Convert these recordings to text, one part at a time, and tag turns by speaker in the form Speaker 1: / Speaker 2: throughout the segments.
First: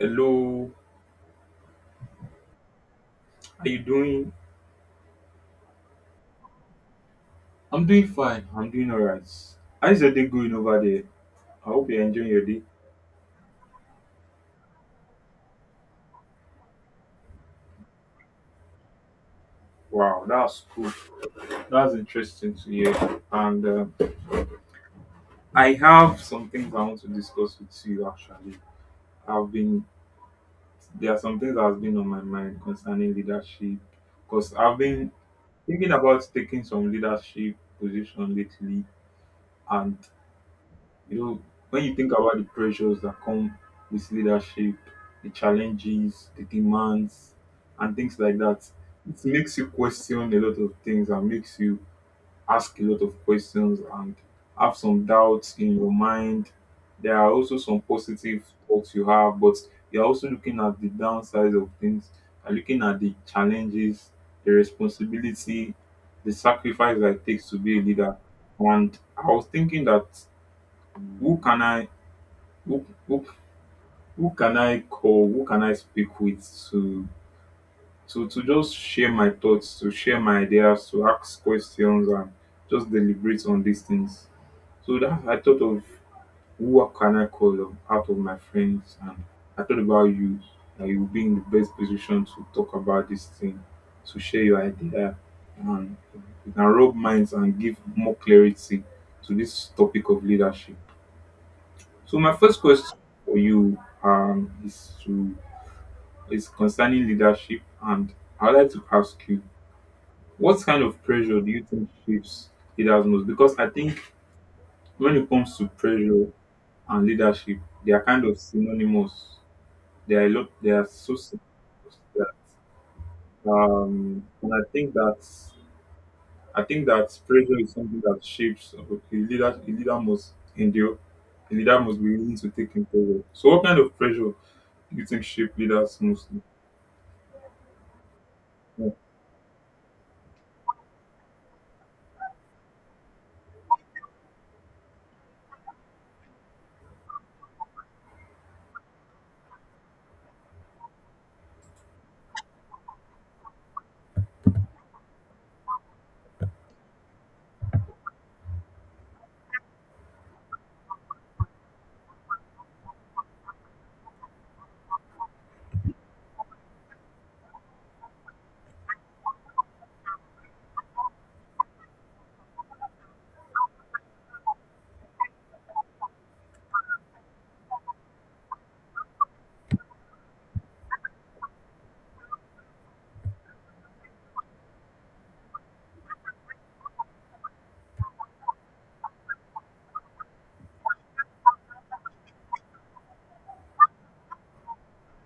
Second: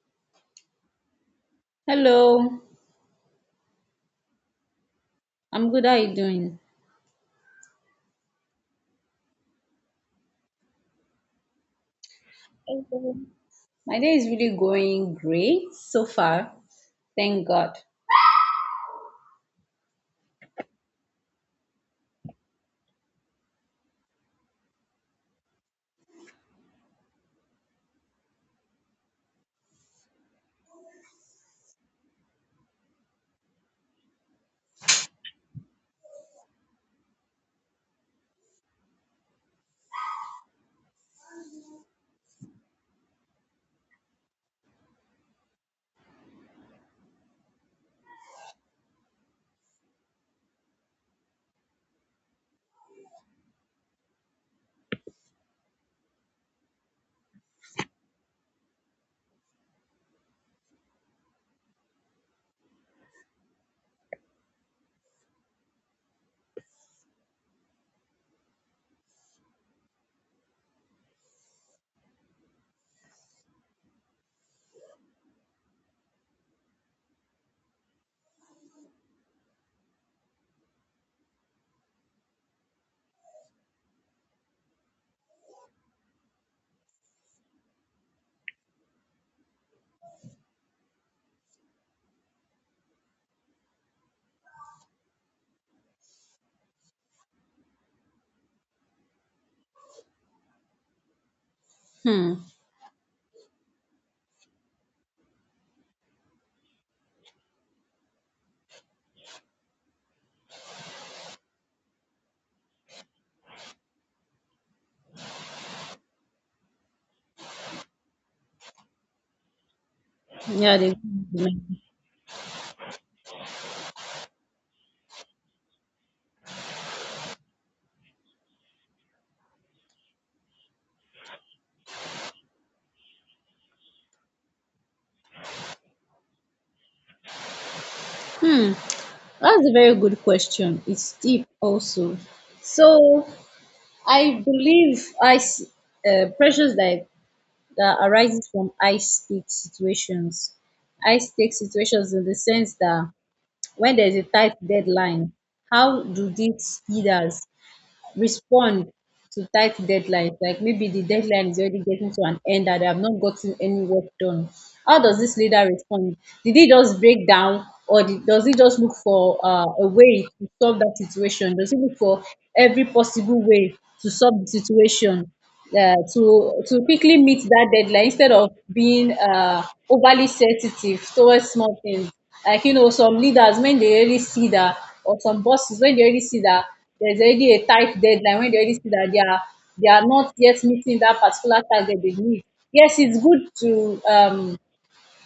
Speaker 1: Hello,
Speaker 2: Hello,
Speaker 1: how you doing?
Speaker 2: I'm good. How are you doing?
Speaker 1: I'm doing fine. I'm doing alright. How's your day going over there? I hope you're enjoying your day.
Speaker 2: Hello. My day is really going great so far. Thank God.
Speaker 1: Wow, that's cool. That's interesting to hear. And I have some things I want to discuss with you. Actually, I've been there are some things that has been on my mind concerning leadership because I've been thinking about taking some leadership position lately, and you know, when you think about the pressures that come with leadership, the challenges, the demands, and things like that, it makes you question a lot of things and makes you ask a lot of questions and have some doubts in your mind. There are also some positive thoughts you have, but you're also looking at the downsides of things, and looking at the challenges, the responsibility, the sacrifice that it takes to be a leader. And I was thinking that who can I who who who can I call? Who can I speak with to to just share my thoughts, to share my ideas, to ask questions and just deliberate on these things. So that I thought of who can I call out of my friends, and I thought about you, that you'll be in the best position to talk about this thing, to share your idea, and you can rub minds and give more clarity to this topic of leadership. So
Speaker 2: Hmm.
Speaker 1: my first question for you is to is concerning leadership, and I'd like to ask you, what kind of pressure do you think shapes leaders most? Because I think when it comes to pressure and leadership, they are kind of synonymous. They are a lot. They
Speaker 2: Yeah,
Speaker 1: are
Speaker 2: the
Speaker 1: so synonymous. And I think that pressure is something that shapes. Okay, leader, a leader must endure. A leader must be willing to take in pressure. So what kind of pressure you think shape leaders mostly?
Speaker 2: hmm.
Speaker 1: Yeah.
Speaker 2: That's a very good question. It's deep also. So I believe ice pressures that arises from high stake situations. High stake situations in the sense that when there's a tight deadline, how do these leaders respond to tight deadlines? Like, maybe the deadline is already getting to an end and they have not gotten any work done. How does this leader respond? Did he just break down, or does he just look for a way to solve that situation? Does he look for every possible way to solve the situation, to quickly meet that deadline instead of being overly sensitive towards small things. Like, you know, some leaders when they already see that, or some bosses when they already see that there's already a tight deadline, when they already see that they are not yet meeting that particular target they need. Yes,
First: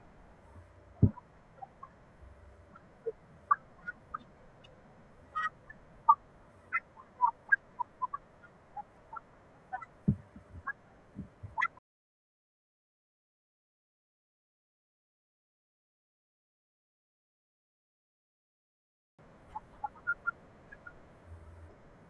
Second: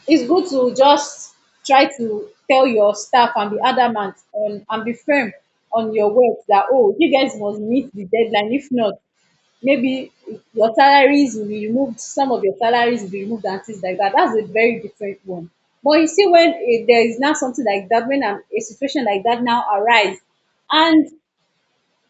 Speaker 2: it's good to just try to tell your staff and be adamant on and be firm on your work, that, oh, you guys must meet the deadline. If not, maybe your salaries will be removed, some of your salaries will be removed, and things like that. That's a very different one. But you see, when there is now something like that, when a situation like that now arise, and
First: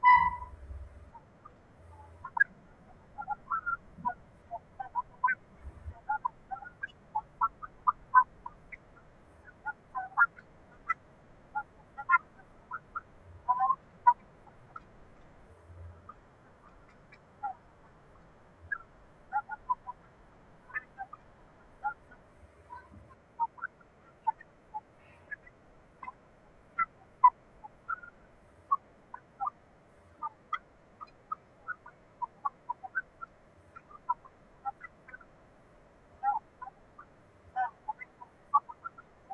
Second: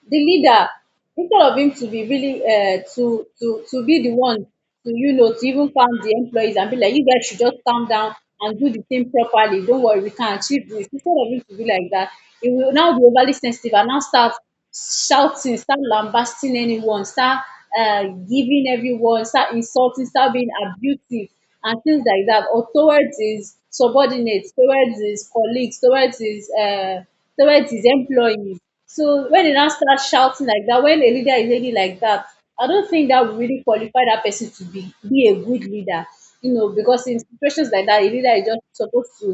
Speaker 2: the leader, instead of him to be really to be the one to, you know, to even calm the employees and be like, you guys should just calm down and do the thing properly, don't worry, we can achieve this, instead of him to be like that, he will now be overly sensitive and now start shouting, start lambasting anyone, start giving everyone, start insulting, start being abusive and things like that, or towards his subordinates, towards his colleagues, towards his employees. So when they now start shouting like that, when a leader is already like that, I don't think that will really qualify that person to be a good leader. You know, because in situations like that, a leader is just supposed to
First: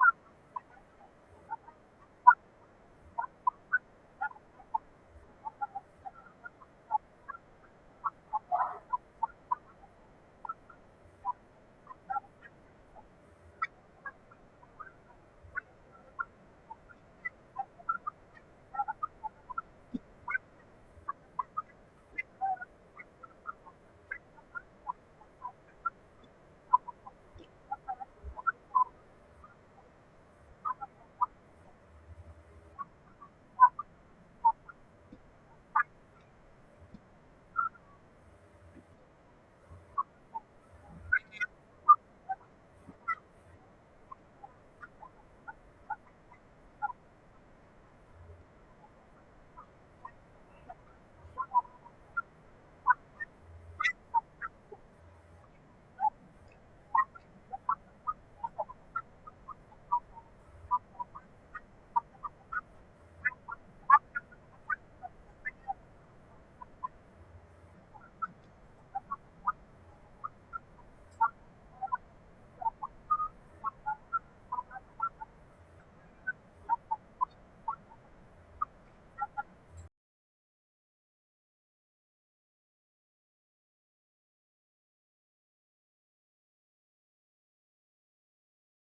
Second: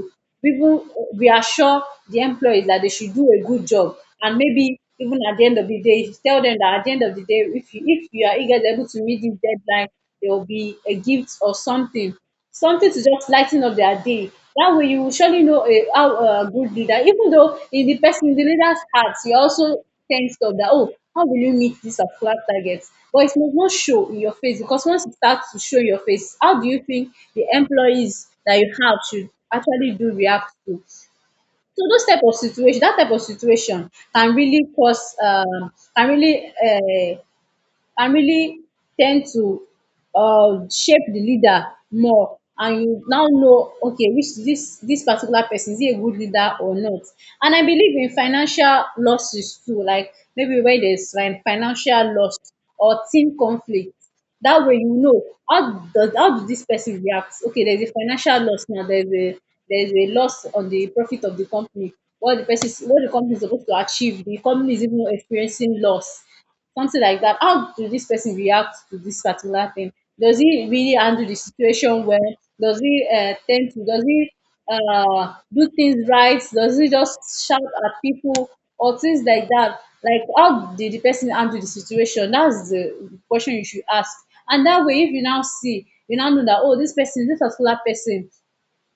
Speaker 2: even reassure the employees that they should do a good job, and maybe even at the end of the day, tell them that at the end of the day, if you are eager able to meet this deadline, there will be a gift or something, something to just ligh ten up their day. That way you will surely know a how a good leader, even though in the person, in the leader's heart, you also think of that, oh, how will you meet this particular target, but it must not show in your face, because once it start to show in your face, how do you think the employees that you have should actually do react to? So those type of situation, that type of situation can really cause can really and really tend to shape the leader more, and you now know, okay, which this particular person, is he a good leader or not? And I believe in financial losses too. Like, maybe when there's like financial loss or team conflict, that way you know how how does this person react. Okay, there's a financial loss now, there's a loss on the profit of the company. What the company is supposed to achieve, the company is even experiencing loss, something like that. How do this person react to this particular thing? Does he really handle the situation well? Does he tend to? Does he do things right? Does he just shout at people or things like that? Like, how did the person handle the situation? That's the question you should ask. And that way, if you now see, you now know that, oh, this person, this particular person,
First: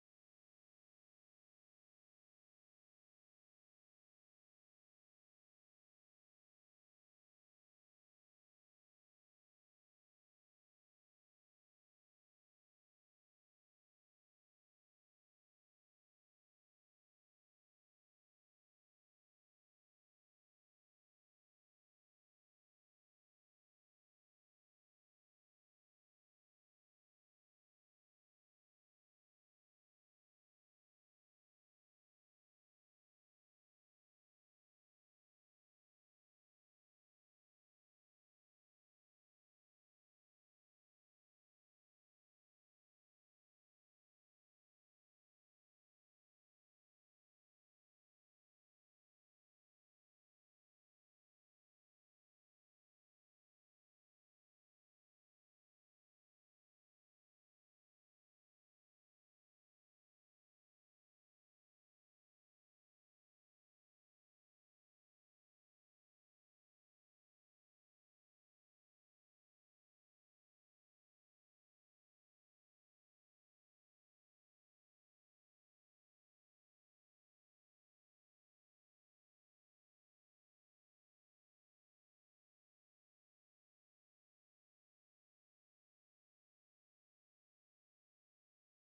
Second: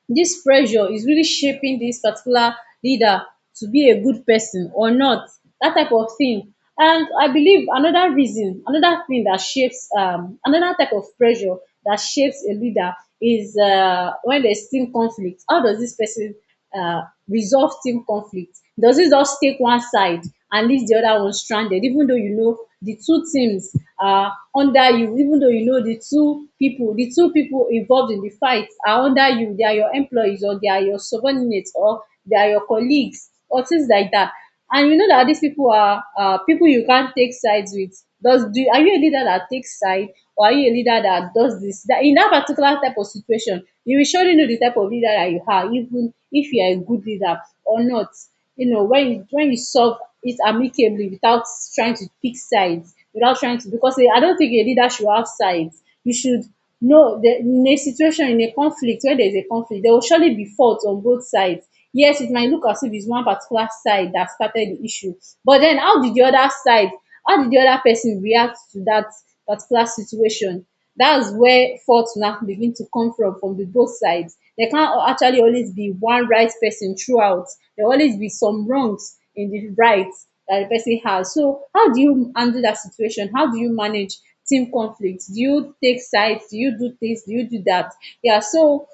Speaker 2: this pressure is really shaping this particular leader to be a good person or not, that type of thing. And I believe another reason, another thing that shapes, another type of pressure that shapes a leader is when there's team conflict. How does this person uh, resolve team conflict? Doesn't just take one side and leave the other one stranded, even though you know the two teams are under you, even though you know the two people involved in the fight are under you, they are your employees, or they are your subordinates, or they are your colleagues or things like that. And you know that these people are people you can't take sides with. Does do Are you a leader that takes side, or are you a leader that does this? That in that particular type of situation, you will surely know the type of leader that you are, even if you are a good leader or not. You know, when you solve it amicably without trying to pick sides, without trying to, because I don't think a leader should have sides. You should know that in a conflict, when there is a conflict, there will surely be fault on both sides. Yes, it might look as if it's one particular side that started the issue, but then how did the other side, how did the other person react to that particular situation? That's where fault now begin to come from the both sides. There can't actually always be one right person throughout. There will always be some wrongs in the rights that the person has. So how do you handle that situation? How do you manage team conflict? Do you take sides? Do you do this? Do you do that? Yeah, so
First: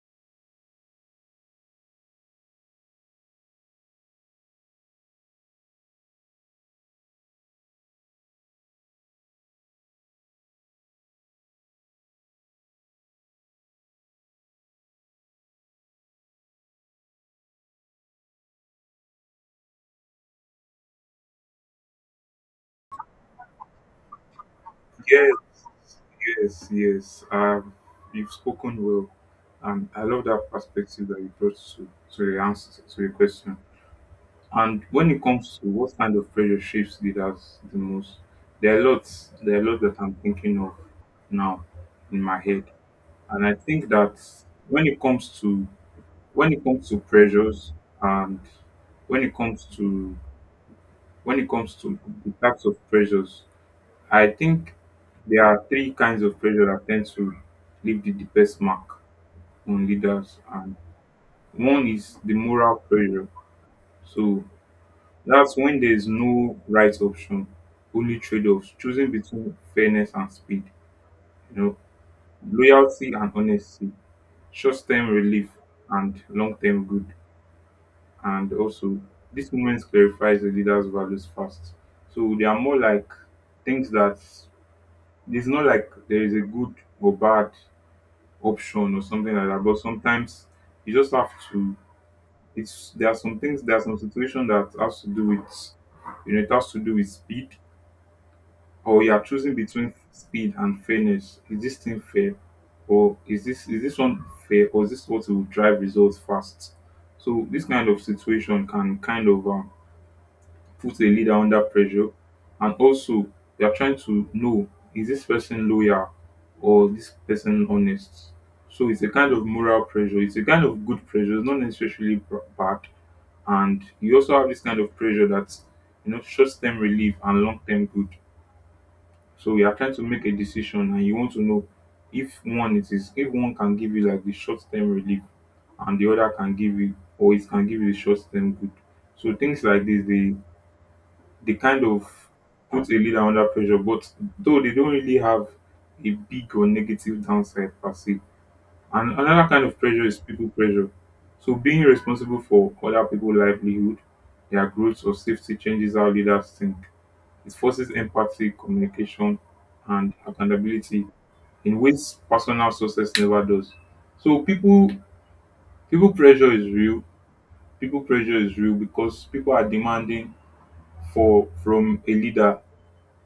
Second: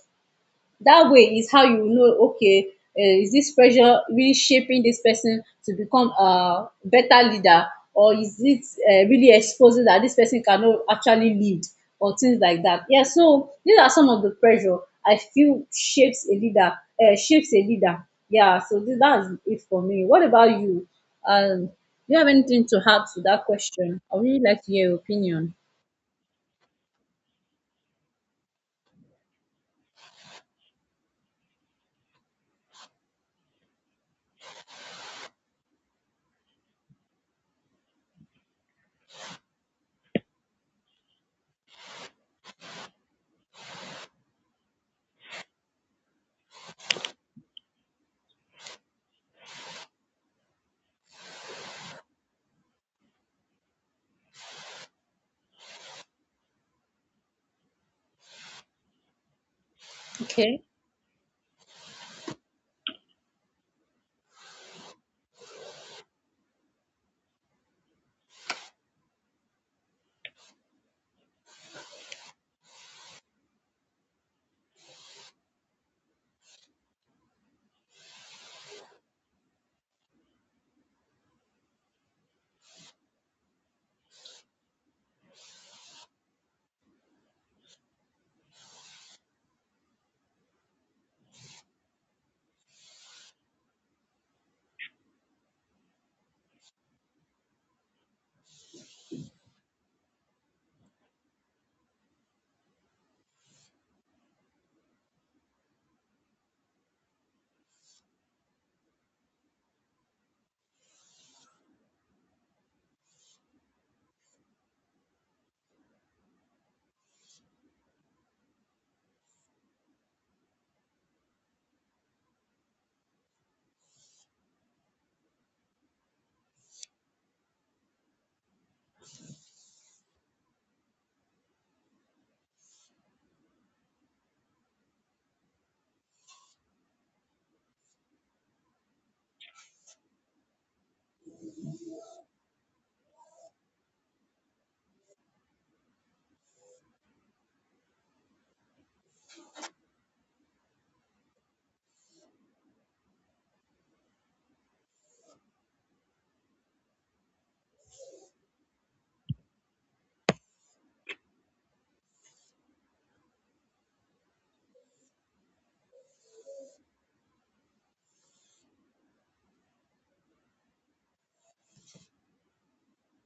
Speaker 2: that way is how you know, okay, is this pressure really shaping this person to become a better leader, or is it really exposing that this person cannot actually lead or things like that? Yeah, so these are some of the pressure I feel shapes a leader, yeah. So that's it for me. What about you? um do you have anything to add to that question? I would really like to hear your
Speaker 1: Yes,
Speaker 2: opinion.
Speaker 1: yes, yes. Um, you've spoken well, and I love that perspective that you brought to the answer to the question. And when it comes to what kind of pressure shapes leaders the most, there are lots. There are lots that I'm thinking of now in my head, and I think that when it comes to when it comes to pressures, and when it comes to when it comes to the types of pressures, I think there are three kinds of pressure that tend to leave the deepest mark on leaders,
Speaker 2: Okay.
Speaker 1: and one is the moral pressure. So that's when there is no right option, only trade-offs, choosing between fairness and speed, you know, loyalty and honesty, short-term relief and long-term good, and also this moment clarifies the leader's values fast. So they are more like things that it's not like there is a good or bad option or something like that. But sometimes you just have to. It's there are some things, there are some situations that has to do with, you know, it has to do with speed, or you are choosing between speed and fairness. Is this thing fair, or is this one fair, or is this what will drive results fast? So this kind of situation can kind of put a leader under pressure, and also they are trying to know is this person loyal or this person honest. So it's a kind of moral pressure. It's a kind of good pressure. It's not necessarily bad. And you also have this kind of pressure that you know short-term relief and long-term good. So you are trying to make a decision and you want to know if one it is if one can give you like the short-term relief and the other can give you or it can give you short-term good. So things like this they kind of put a leader under pressure, but though they don't really have a big or negative downside per se. And another kind of pressure is people pressure. So being responsible for other people's livelihood, their growth or safety changes how leaders think. It forces empathy, communication, and accountability in ways personal success never does. So people pressure is real. People pressure is real because people are demanding for from a leader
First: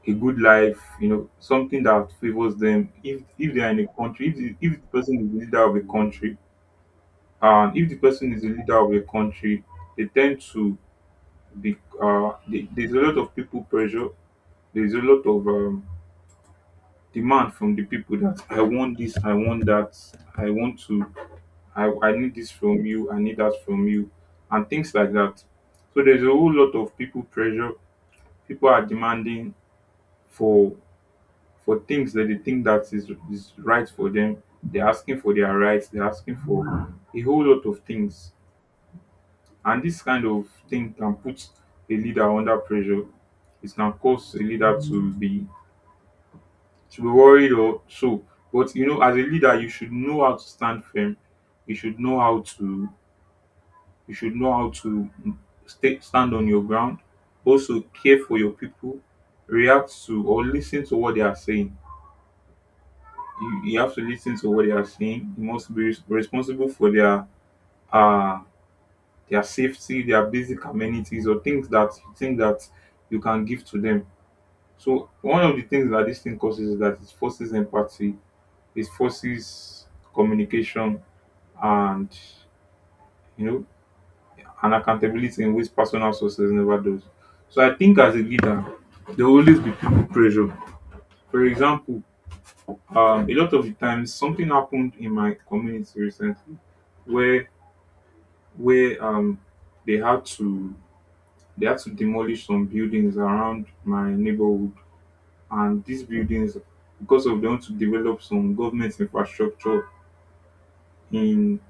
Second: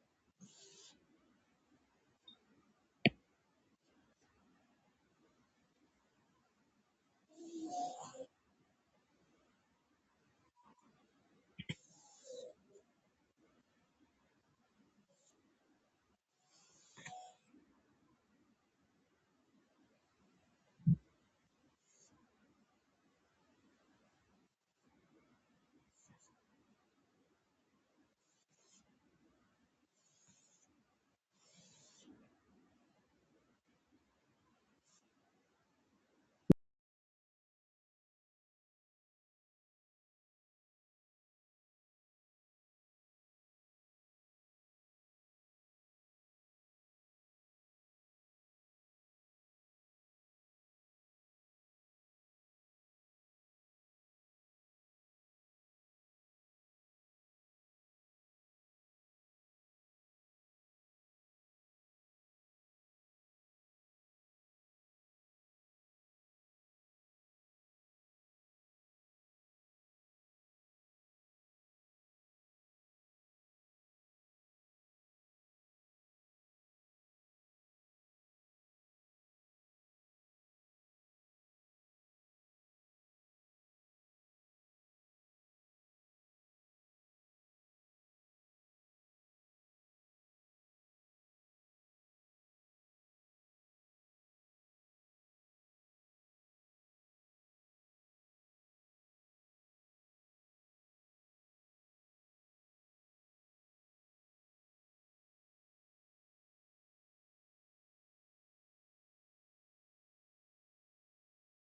Speaker 1: a good life, you know, something that favors them. If they are in a country, if if the person is the leader of a country, and if the person is the leader of a country, they tend to be. There's a lot of people pressure. There's a lot of demand from the people that I want this, I want that, I want to, I need this from you, I need that from you, and things like that. So there's a whole lot of people pressure. People are demanding for for things that they think that is right for them. They're asking for their rights. They're asking for a whole lot of things. And this kind of thing can put a leader under pressure. It can cause a leader to be worried or so. But you know, as a leader, you should know how to stand firm. You should know how to you should know how to stay, stand on your ground. Also care for your people, react to or listen to what they are saying. You have to listen to what they are saying. You must be responsible for uh their safety, their basic amenities, or things that you think that you can give to them. So one of the things that this thing causes is that it forces empathy, it forces communication, and you know, and accountability in which personal sources never does. So I think as a leader, there will always be people pressure. For example, a lot of the times something happened in my community recently where where they had to demolish some buildings around my neighborhood, and these buildings because of them to develop some government infrastructure in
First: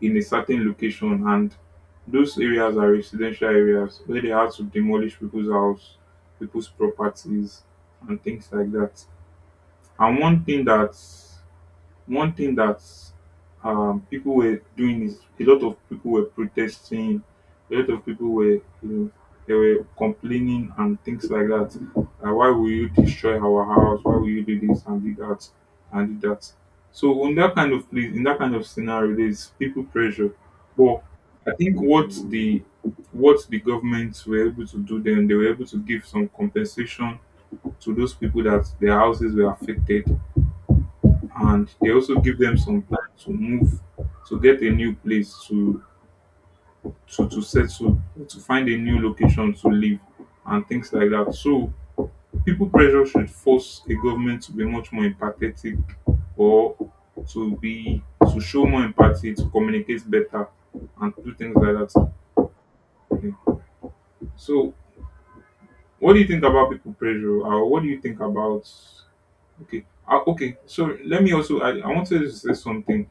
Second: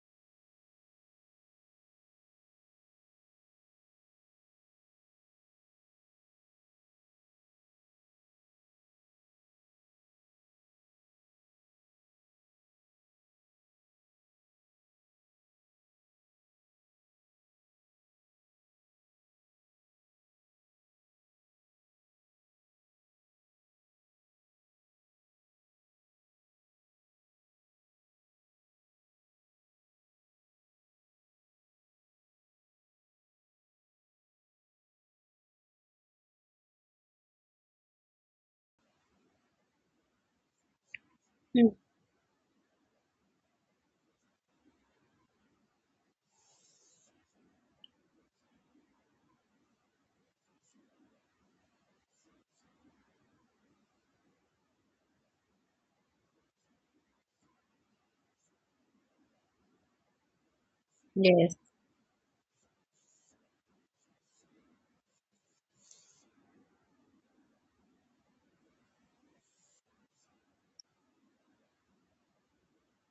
Speaker 1: in a certain location, and those areas are residential areas where they had to demolish people's house, people's properties, and things like that. And one thing that people were doing is a lot of people were protesting, a lot of people were, you know, they were complaining and things like that. Why will you destroy our house? Why will you do this and do that and do that? So in that kind of place, in that kind of scenario, there's people pressure. But I think what the government were able to do then, they were able to give some compensation to those people that their houses were affected, and
Speaker 2: Hmm.
Speaker 1: they also give them some time to move to get a new place to settle, to find a new location to live and things like that. So people pressure should force a government to be much more empathetic, or to be to show more empathy, to communicate better and do
Speaker 2: Yes.
Speaker 1: things like that. Yeah. So what do you think about people pressure, or what do you think about. Okay. Okay. So let me also. I wanted to say something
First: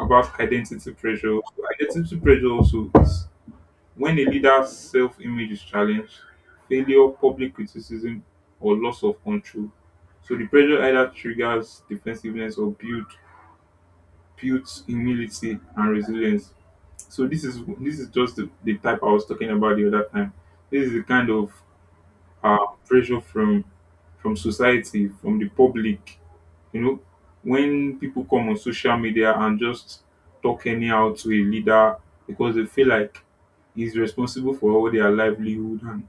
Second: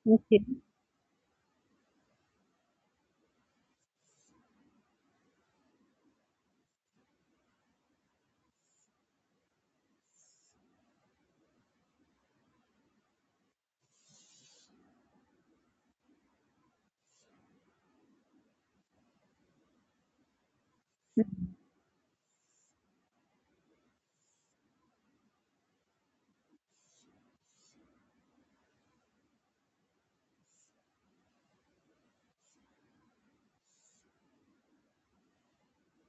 Speaker 1: about
Speaker 2: Okay.
Speaker 1: identity pressure. Identity pressure also is when a leader's self-image is challenged, failure, public criticism, or loss of control. So the pressure either triggers defensiveness or builds humility and resilience. So this is just the type I was talking about the other time. This is the kind of pressure from society, from the public, you know, when people come on social media and just talk anyhow to a leader because they feel like he's responsible for all their livelihood and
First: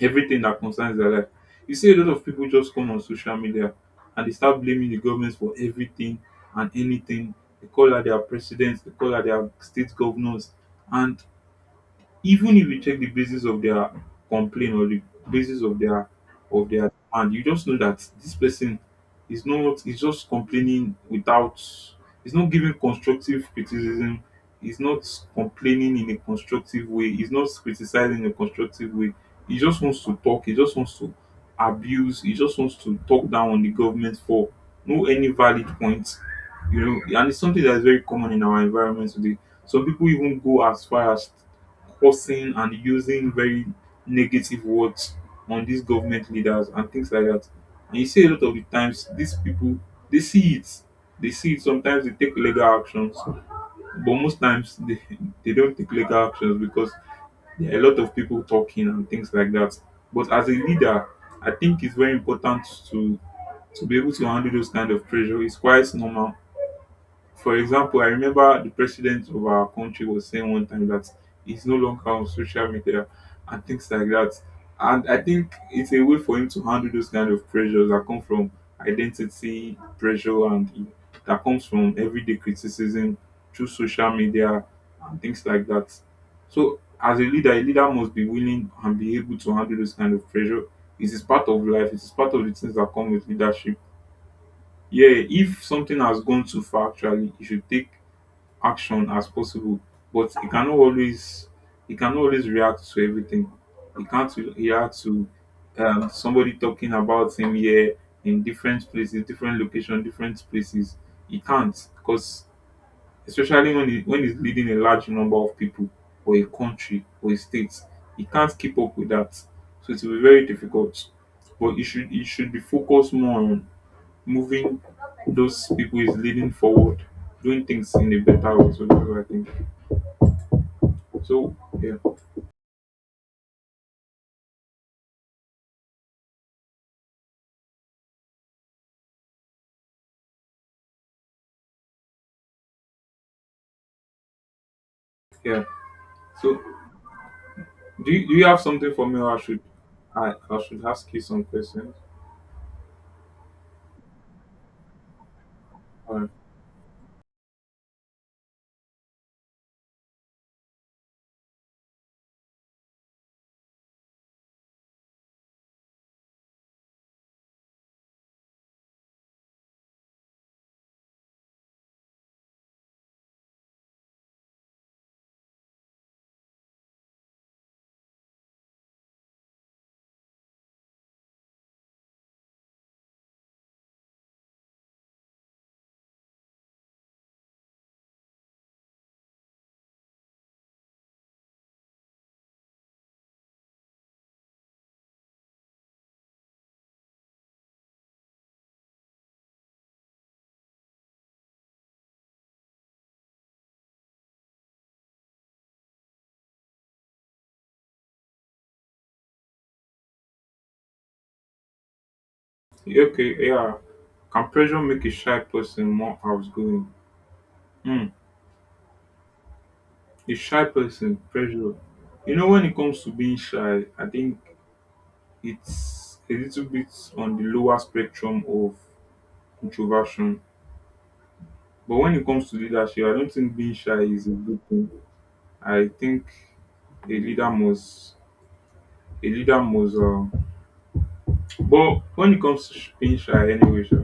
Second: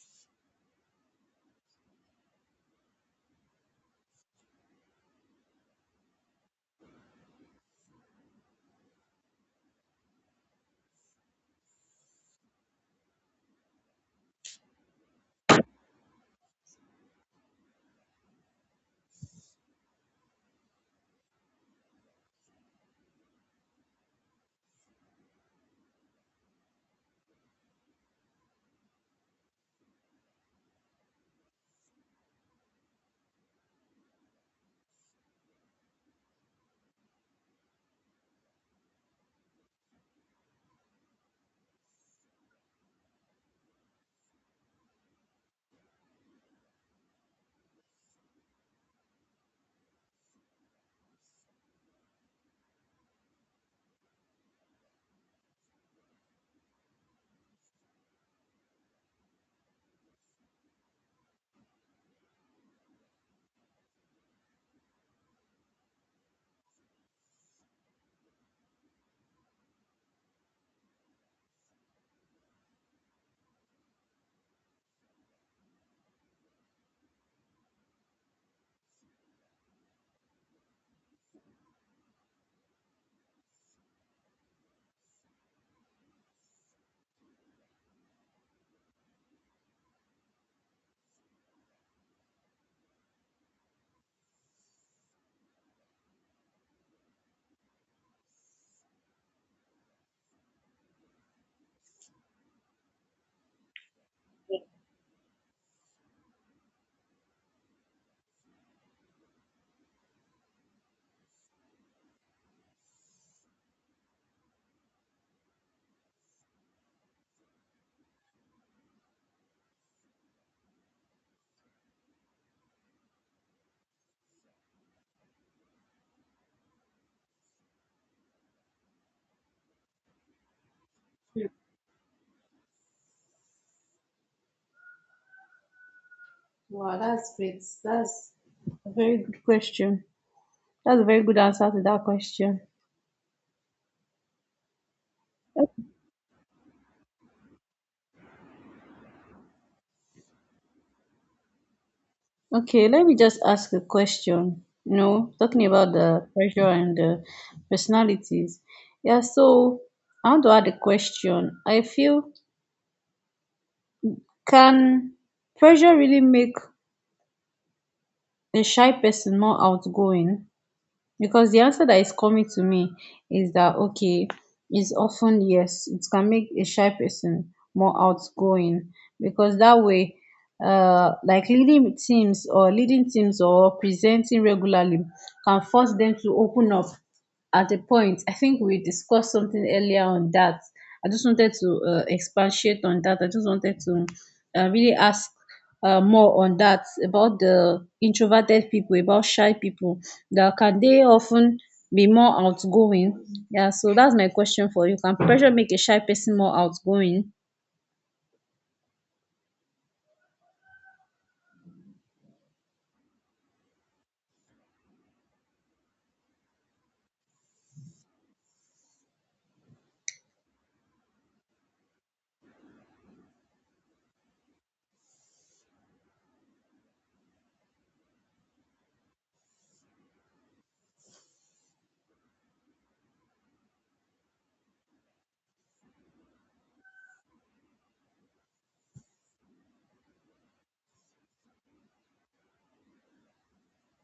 Speaker 1: everything that concerns their life. You see a lot of people just come on social media and they start blaming the government for everything and anything. They call out their presidents, they call out their state governors, and even if you check the basis of their complaint, or the basis of their demand, you just know that this person is not is just complaining without he's not giving constructive criticism, he's not complaining in a constructive way, he's not criticizing in a constructive way, he just wants to talk, he just wants to abuse, he just wants to talk down on the government for no any valid point, you know, and it's something that is very common in our environment today. Some people even go as far as cursing and using very negative words on these government leaders and things like that. And you see a lot of the times these people they see it. They see it sometimes they take legal actions, but most times they don't take legal actions because there are a lot of people talking and things like that. But as a leader, I think it's very important to be able to handle those kind of pressure. It's quite normal. For example, I remember the president of our country was saying one time that he's no longer on social media and things like that. And I think it's a way for him to handle those kind of pressures that come from identity pressure and that comes from everyday criticism through social media and things like that. So, as a leader must be willing and be able to handle those kind of pressure. It is part of life, it is part of the things that come with leadership. Yeah, if something has gone too far, actually, you should take action as possible, but he cannot always react to everything. He can't re- react to somebody talking about him here in different places, different location, different places. He can't, because especially when he's leading a large number of people or a country or a state, he can't keep up with that, so it will be very difficult. But he should be focused more on moving those people is leading forward, doing things in a better way. So that's what I think. So yeah,
Speaker 2: Wow, that's great. That's very good question. That's a very good answer to that question.
Speaker 1: yeah. So do you have something for me? Or I should I should ask you some questions.
Speaker 2: Okay, let me just ask a question. You know, talking about the
Speaker 1: Alright.
Speaker 2: pressure and the personalities. Yeah, so I want to add a question. I feel, can pressure really make a shy person more outgoing? Because the answer that is coming to me is that, okay, is often yes, it can make a shy person more outgoing, because that way, like leading teams, or presenting regularly can force them to open up at a point. I think we discussed something earlier on that. I just wanted to expatiate on that. I just wanted to really ask more on that about the introverted people, about shy people. That, can they often be more outgoing? Yeah, so that's my question for you. Can pressure make a shy person more outgoing?
Speaker 1: Okay, yeah. Can pressure make a shy person more outgoing? Hmm. A shy person, pressure. You know, when it comes to being shy, I think it's a little bit on the lower spectrum of introversion. But when it comes to leadership, I don't think being shy is a good thing. I think a leader must a leader must but when it comes to being shy anyway, sha,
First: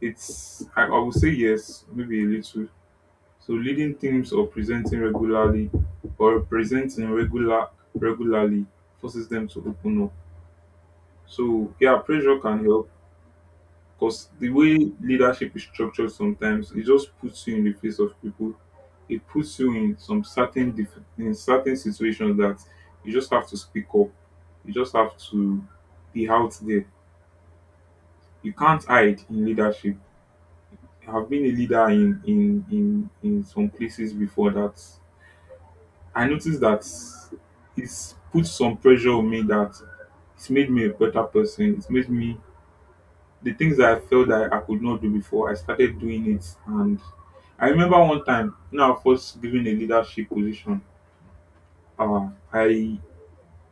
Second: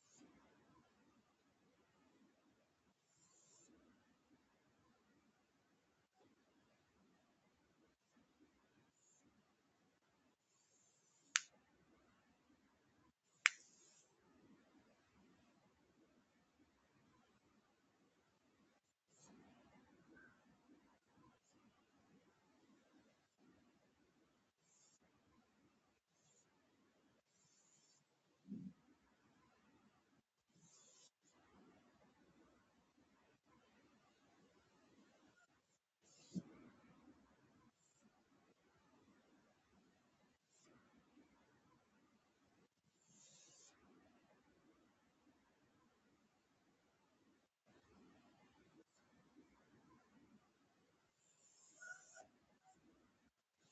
Speaker 1: it's I would say yes, maybe a little. So leading teams or presenting regularly or presenting regular regularly forces them to open up. So yeah, pressure can help. Because the way leadership is structured sometimes, it just puts you in the face of people. It puts you in some in certain situations that you just have to speak up. You just have to be out there. You can't hide in leadership. I've been a leader in some places before that. I noticed that it's put some pressure on me, that it's made me a better person. It's made me the things that I felt that I could not do before, I started doing it. And I remember one time, you know, I was first given a leadership position. Uh, I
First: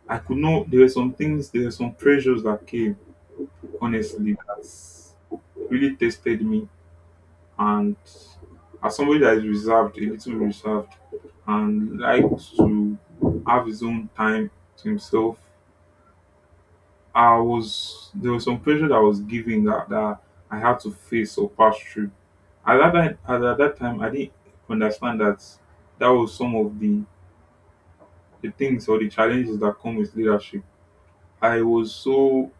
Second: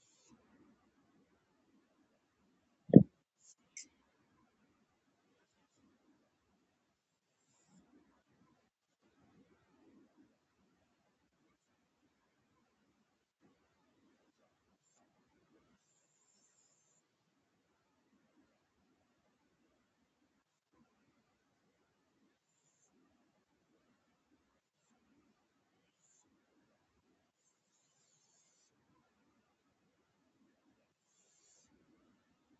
Speaker 1: I could not. There were some things. There were some pressures that came. Honestly, that really tested me. And as somebody that is reserved, a little reserved, and likes to have his own time to himself, I was there was some pressure that I was given, that I had to face or pass through. At that time, I didn't understand that that was some of the things or the challenges that come with leadership. I was so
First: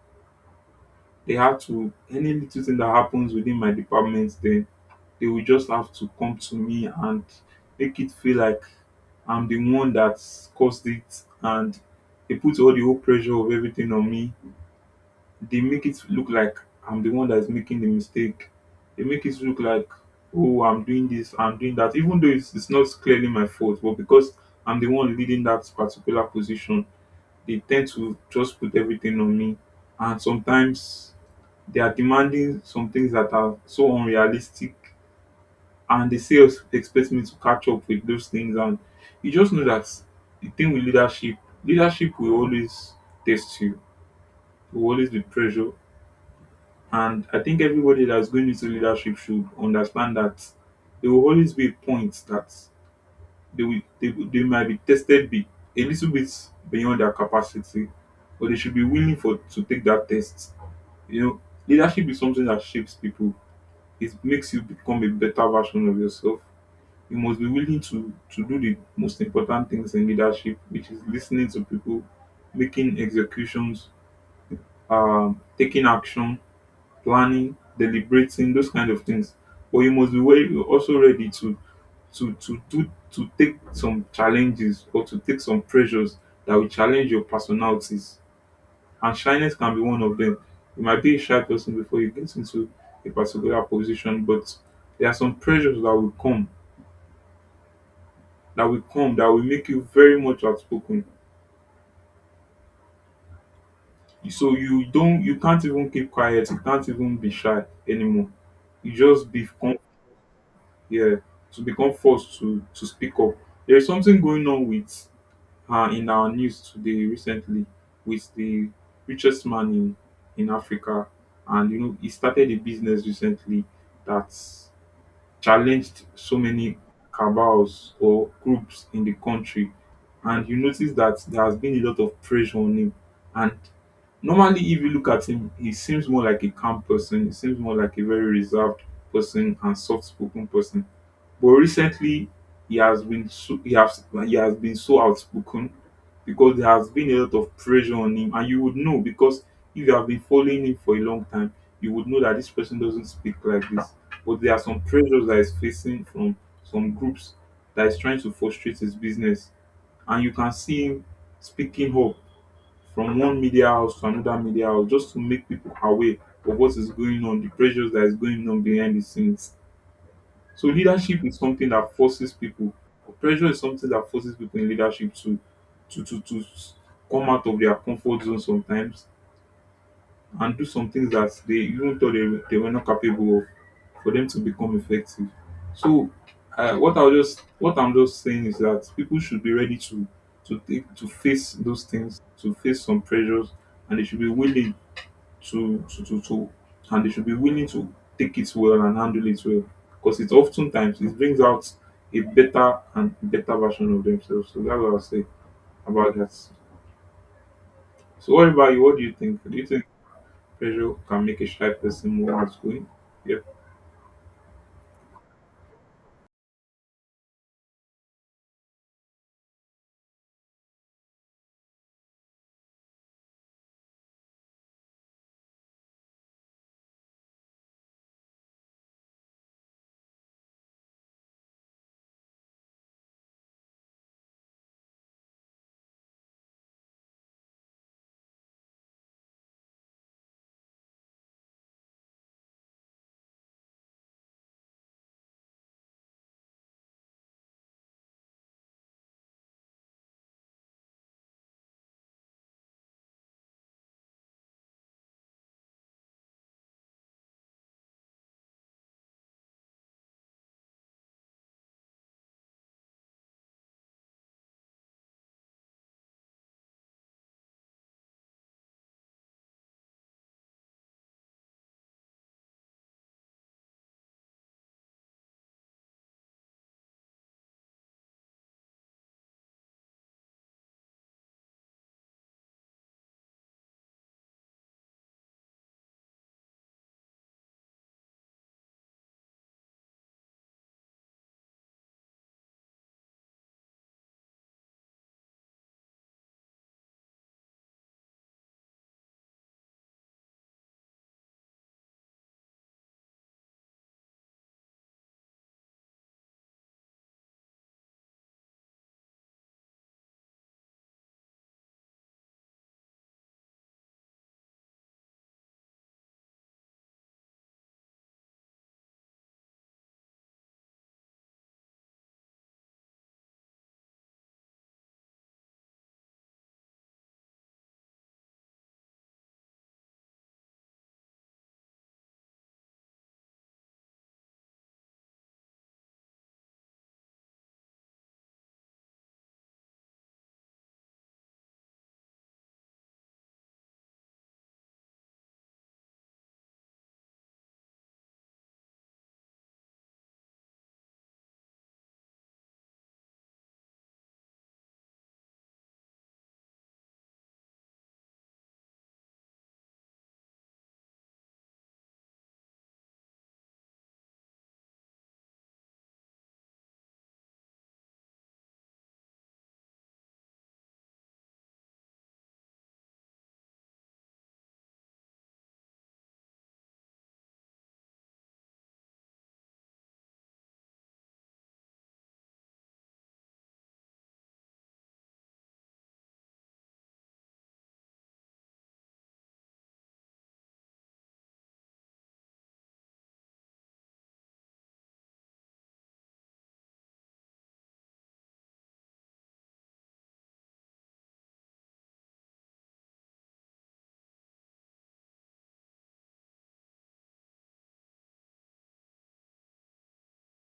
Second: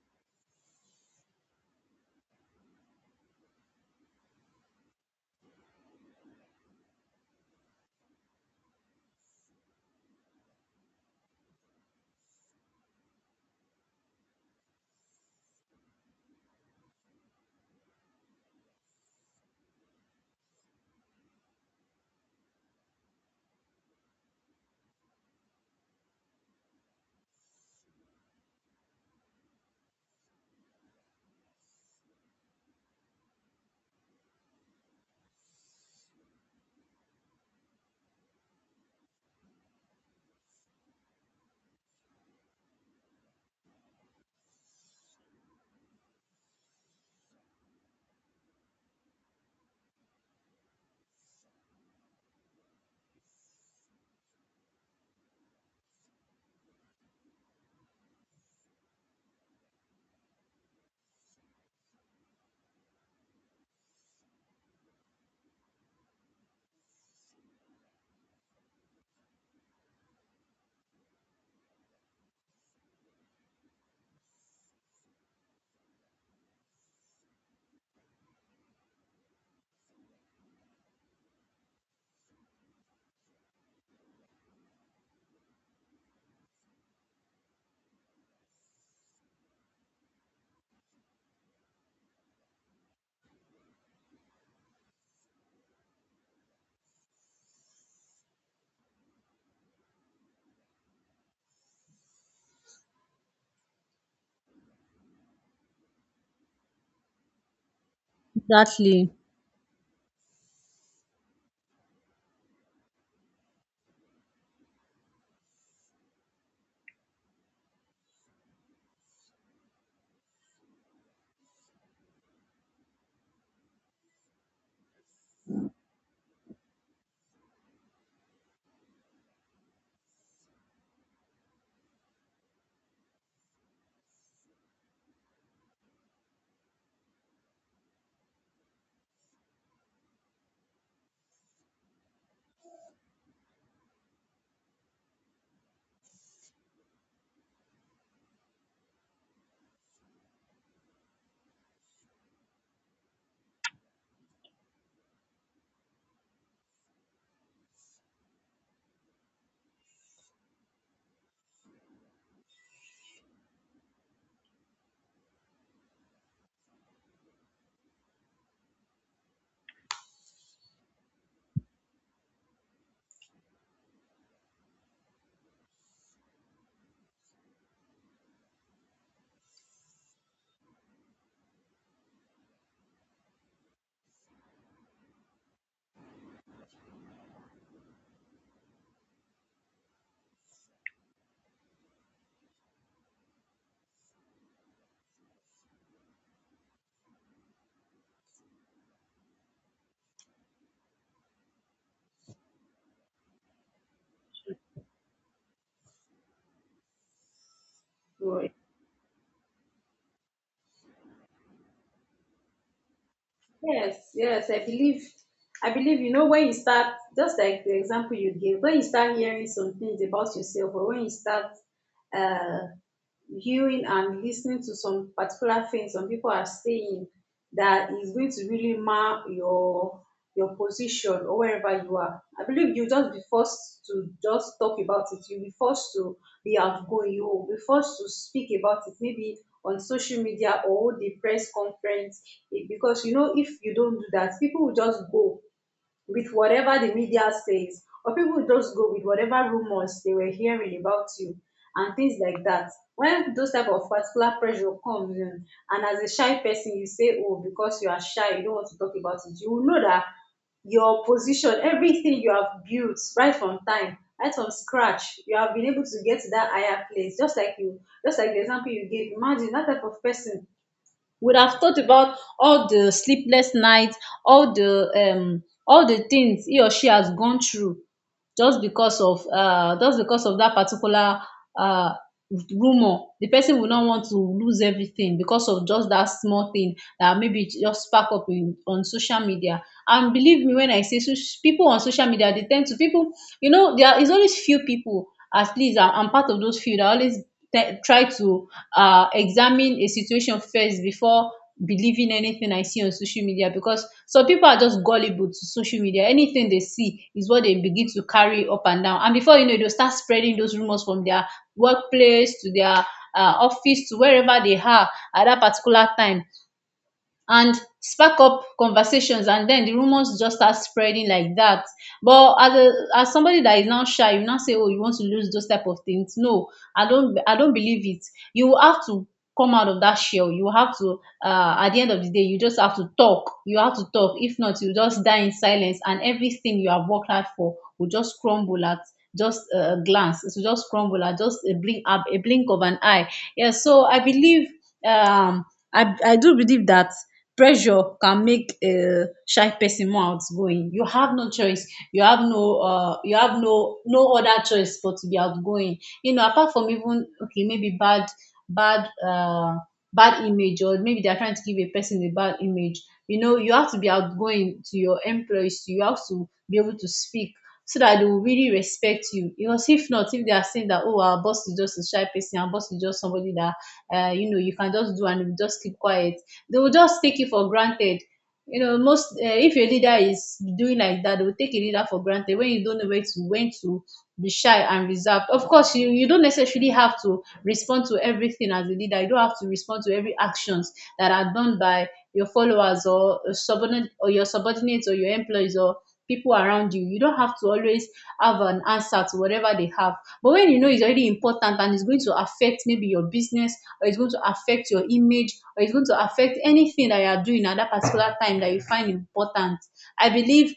Speaker 1: they had to any little thing that happens within my department, then they will just have to come to me and make it feel like I'm the one that caused it, and they put all the whole pressure of everything on me. They make it look like I'm the one that's making the mistake. They make it look like, oh, I'm doing this, I'm doing that, even though it's not clearly my fault. But because I'm the one leading that particular position, they tend to just put everything on me. And sometimes they are demanding some things that are so unrealistic. And they say, expect me to catch up with those things. And you just know that the thing with leadership, leadership will always test you. There will always be pressure, and I think everybody that's going into leadership should understand that there will always be a point that they might be tested be a little bit beyond their capacity, but they should be willing for to take that test. You know, leadership is something that shapes people. It makes you become a better version of yourself. You must be willing to do the most important things in leadership, which is listening to people, making executions, taking action, planning, deliberating, those kind of things. But you must be very also ready to do to take some challenges or to take some pressures that will challenge your personalities. And shyness can be one of them. You might be a shy person before you get into a particular position, but there are some pressures that will come that will make you very much outspoken. So you can't even keep quiet, you can't even be shy anymore. You
Speaker 2: Exactly.
Speaker 1: just become yeah, to become forced to speak up. There is something going on with in our news today recently with the richest man in Africa, and you know he started a business recently that challenged so many cabals or groups in the country, and you notice that there has been a lot of pressure on him, and normally if you look at him, he seems more like a calm person. He seems more like a very reserved person and soft spoken person. But recently, he has been so outspoken because there has been a lot of pressure on him, and you would know because if you have been following him for a long time, you would know that this person doesn't speak like this. But there are some pressures that he's facing from some groups that is trying to frustrate his business, and you can see him speaking up from one media house to another media house just to make people aware of what is going on, the pressures that is going on behind the scenes. So leadership is something that forces people, or pressure is something that forces people in leadership to to to to s- come out of their comfort zone sometimes and do some things that they even thought they were not capable of, for them to become effective. So what I'm just saying is that people should be ready to take to face those things, to face some pressures, and they should be willing to, and they should be willing to take it well and handle it well. Because it's oftentimes, it brings out a better and better version of themselves. So that's what I'll say about that. So what about you? What do you think? Do you think pressure can make a shy person more outgoing? Yeah.
Speaker 2: Yes, I believe, you know, when you start, just like the example you gave, when you start hearing some things about yourself, or when you start uh, hearing and listening to some particular things some people are saying, that is going to really mark your position or wherever you are. I believe you just be forced to just talk about it. You'll be forced to be outgoing. You will be forced to speak about it, maybe on social media or the press conference. Because you know, if you don't do that, people will just go with whatever the media says, or people just go with whatever rumors they were hearing about you and things like that, when those type of particular pressure comes in. And as a shy person, you say, oh, because you are shy, you don't want to talk about it, you will know that your position, everything you have built right from time, right from scratch, you have been able to get to that higher place. Just like the example you gave, imagine that type of person would have thought about all the sleepless nights, all the all the things he or she has gone through, just because of that particular uh, rumor. The person will not want to lose everything because of just that small thing that maybe just spark up in, on social media. And believe me when I say so, people on social media, they tend to people. You know, there is always few people. At least I'm part of those few that always try to examine a situation first before believing anything I see on social media, because some people are just gullible to social media. Anything they see is what they begin to carry up and down. And before you know it, they'll start spreading those rumors from their workplace to their office, to wherever they are at that particular time, and spark up conversations, and then the rumors just start spreading like that. But as somebody that is now shy, you now say, oh, you want to lose those type of things? No, I don't believe it. You will have to come out of that shell. You have to, at the end of the day, you just have to talk. You have to talk. If not, you just die in silence, and everything you have worked hard for will just crumble at just a glance. It will just crumble at just a blink, a blink of an eye. Yeah, so I believe, um I do believe that pressure can make a shy person more outgoing. You have no choice. You have no you have no other choice but to be outgoing, you know. Apart from even, okay, maybe bad, bad, bad image, or maybe they're trying to give a person a bad image. You know, you have to be outgoing to your employees. You have to be able to speak so that they will really respect you. Because if not, if they are saying that, oh, our boss is just a shy person, our boss is just somebody that, you know, you can just do and he just keep quiet, they will just take you for granted. You know, most if your leader is doing like that, they will take a leader for granted when you don't know where to, when to be shy and reserved. Of course, you don't necessarily have to respond to everything as a leader. You don't have to respond to every actions that are done by your followers or subordinate, or your subordinates or your employees or people around you. You don't have to always have an answer to whatever they have. But when you know it's already important and it's going to affect maybe your business, or it's going to affect your image, or it's going to affect anything that you are doing at that particular time that you find important, I believe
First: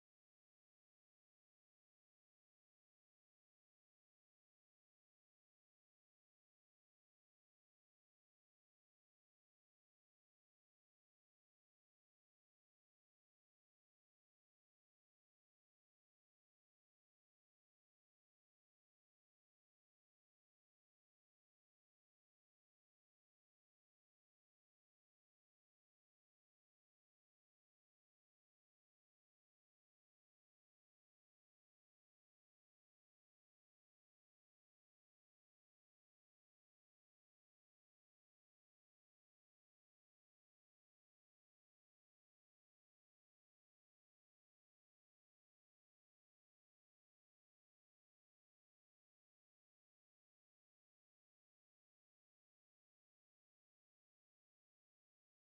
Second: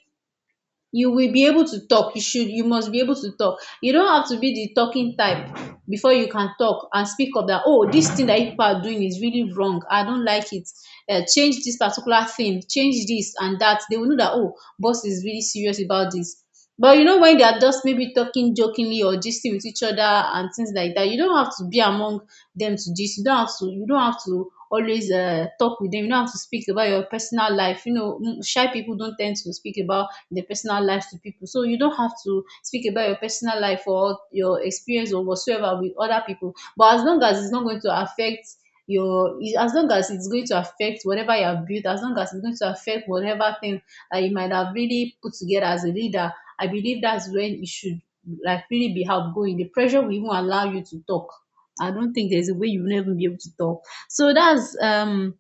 Speaker 2: you will be able to talk. You should, you must be able to talk. You don't have to be the talking type before you can talk and speak up that, oh, this thing that people are doing is really wrong, I don't like it, change this particular thing, change this and that. They will know that, oh, boss is really serious about this. But you know, when they are just maybe talking jokingly or gisting with each other and things like that, you don't have to be among them to gist. You don't have to, you don't have to always talk with them. You don't have to speak about your personal life, you know. Shy people don't tend to speak about the personal life to people. So you don't have to speak about your personal life or your experience or whatsoever with other people. But as long as it's not going to affect your, as long as it's going to affect whatever you have built, as long as it's going to affect whatever thing that you might have really put together as a leader, I believe that's when you should like really be outgoing. The pressure will even allow you to talk. I don't think there's a way you'll never be able to talk. So that's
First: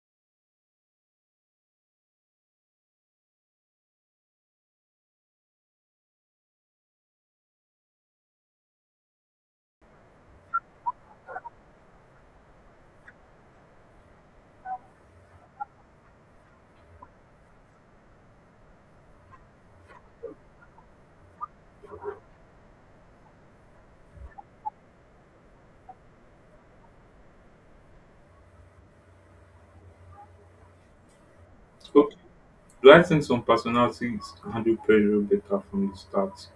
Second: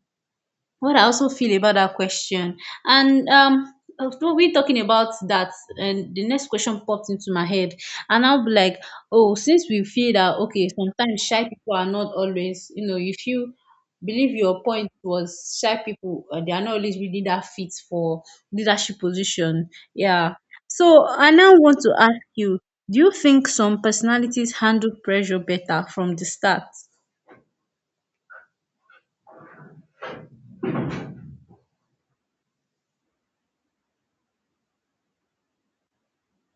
Speaker 2: what I also feel about that question. And after we talking about that, and the next question popped into my head, and I'll be like, oh, since we feel that, okay, sometimes shy people are not always, you know, if you believe your point was shy people, they are not always really that fit for leadership position. Yeah. So I now want to ask you, do you think some personalities handle pressure better from the start?
Speaker 1: Okay. Do I think some personalities handle pressure better from the start?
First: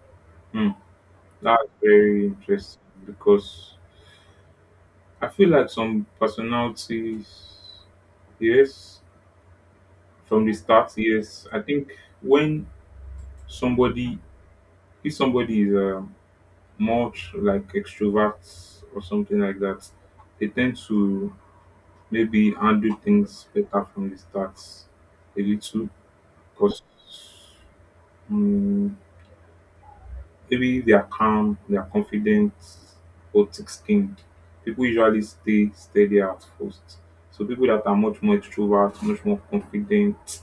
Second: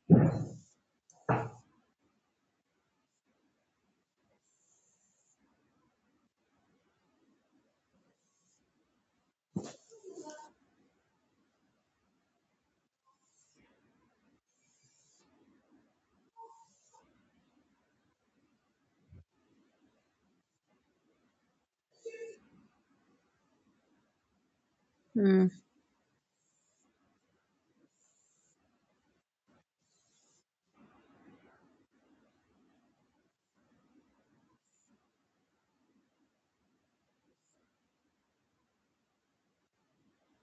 Speaker 1: Hmm. That's very interesting because I feel like some personalities, yes, from the start, yes. I think when somebody, if somebody is much like extroverts or something like that, they tend to maybe handle things better from the start a
Speaker 2: Hmm.
Speaker 1: little because um, maybe they are calm, they are confident, or thick-skinned. People usually stay steadier at first. So people that are much more extrovert, much more confident,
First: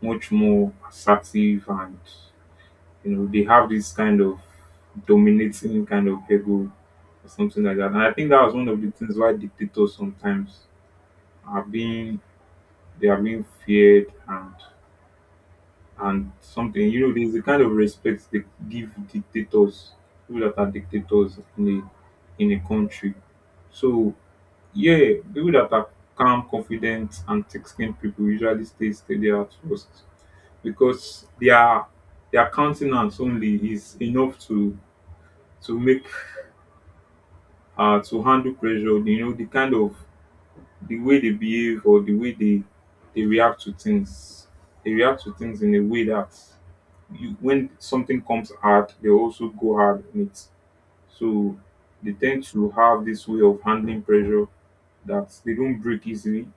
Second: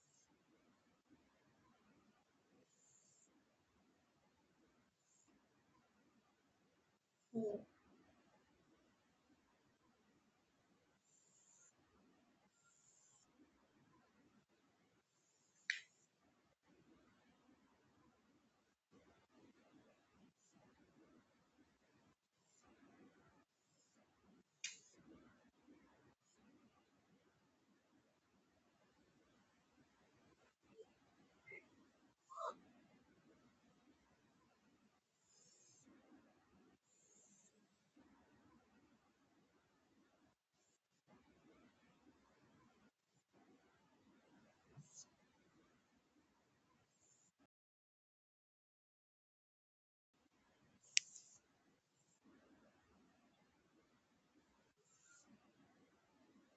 Speaker 1: much more assertive and you know, they have this kind of dominating kind of ego or something like that. And I think that was one of the things why dictators sometimes are being they are being feared and something. You know, there's the kind of respect they give dictators, people that are dictators in a country. So yeah, people that are calm, confident, and thick-skinned people usually stay steady at first because their countenance only is enough to make to handle pressure. You know the kind of the way they behave or the way they react to things, in a way that you when something comes hard they also go hard on it. So they tend to have this way of handling pressure that they don't break easily.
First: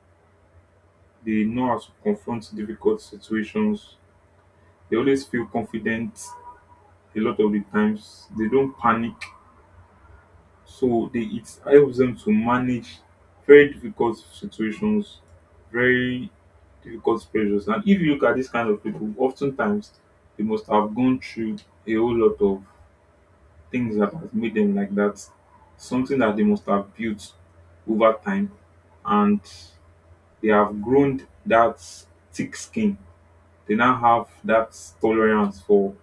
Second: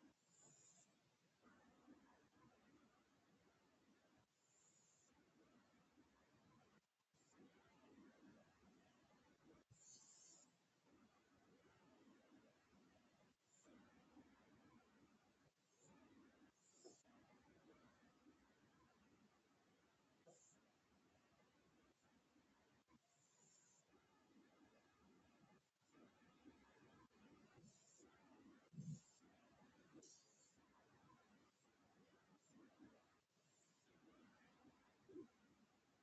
Speaker 1: They know how to confront difficult situations. They always feel confident. A lot of the times they don't panic. So it helps them to manage very difficult situations, very difficult pressures. And if you look at these kind of people, oftentimes they must have gone through a whole lot of things that has made them like that. Something that they must have built over time, and they have grown that thick skin. They now have that tolerance for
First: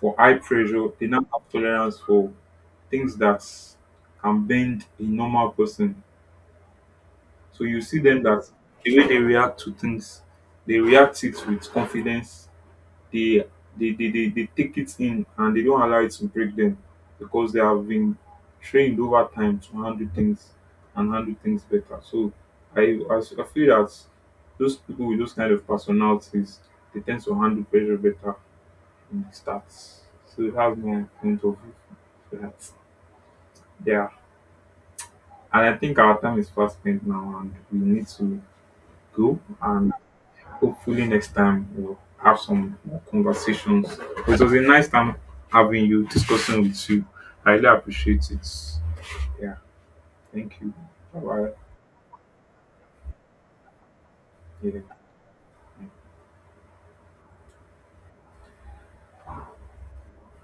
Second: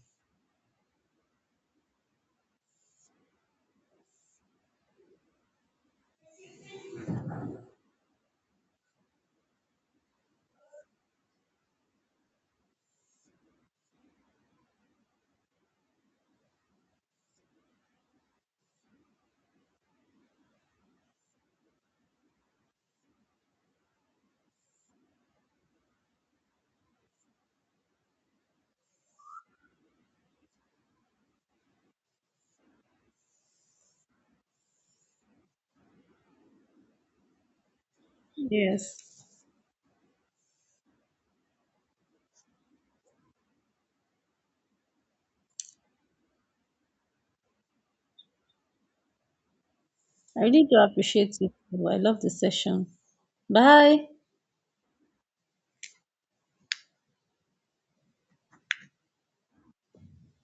Speaker 1: high pressure, they now have tolerance for things that can bend a normal person. So you see them that the way they react to things, they react it with confidence. They they take it in and they don't allow it to break them because they have been trained over time to handle things and handle things better. So I feel that those people with those kind of personalities, they tend to handle pressure better in the stats. So it has more point of view for that. Yeah. And I think our time is fast spent now and we need to
Speaker 2: Yes.
Speaker 1: go, and hopefully next time we'll have some more conversations. It was a nice time having you discussing with you. I really appreciate it. Yeah,
Speaker 2: I
Speaker 1: thank
Speaker 2: really
Speaker 1: you.
Speaker 2: do
Speaker 1: Bye
Speaker 2: appreciate
Speaker 1: bye.
Speaker 2: you. I love the session. Bye.
Speaker 1: Yeah.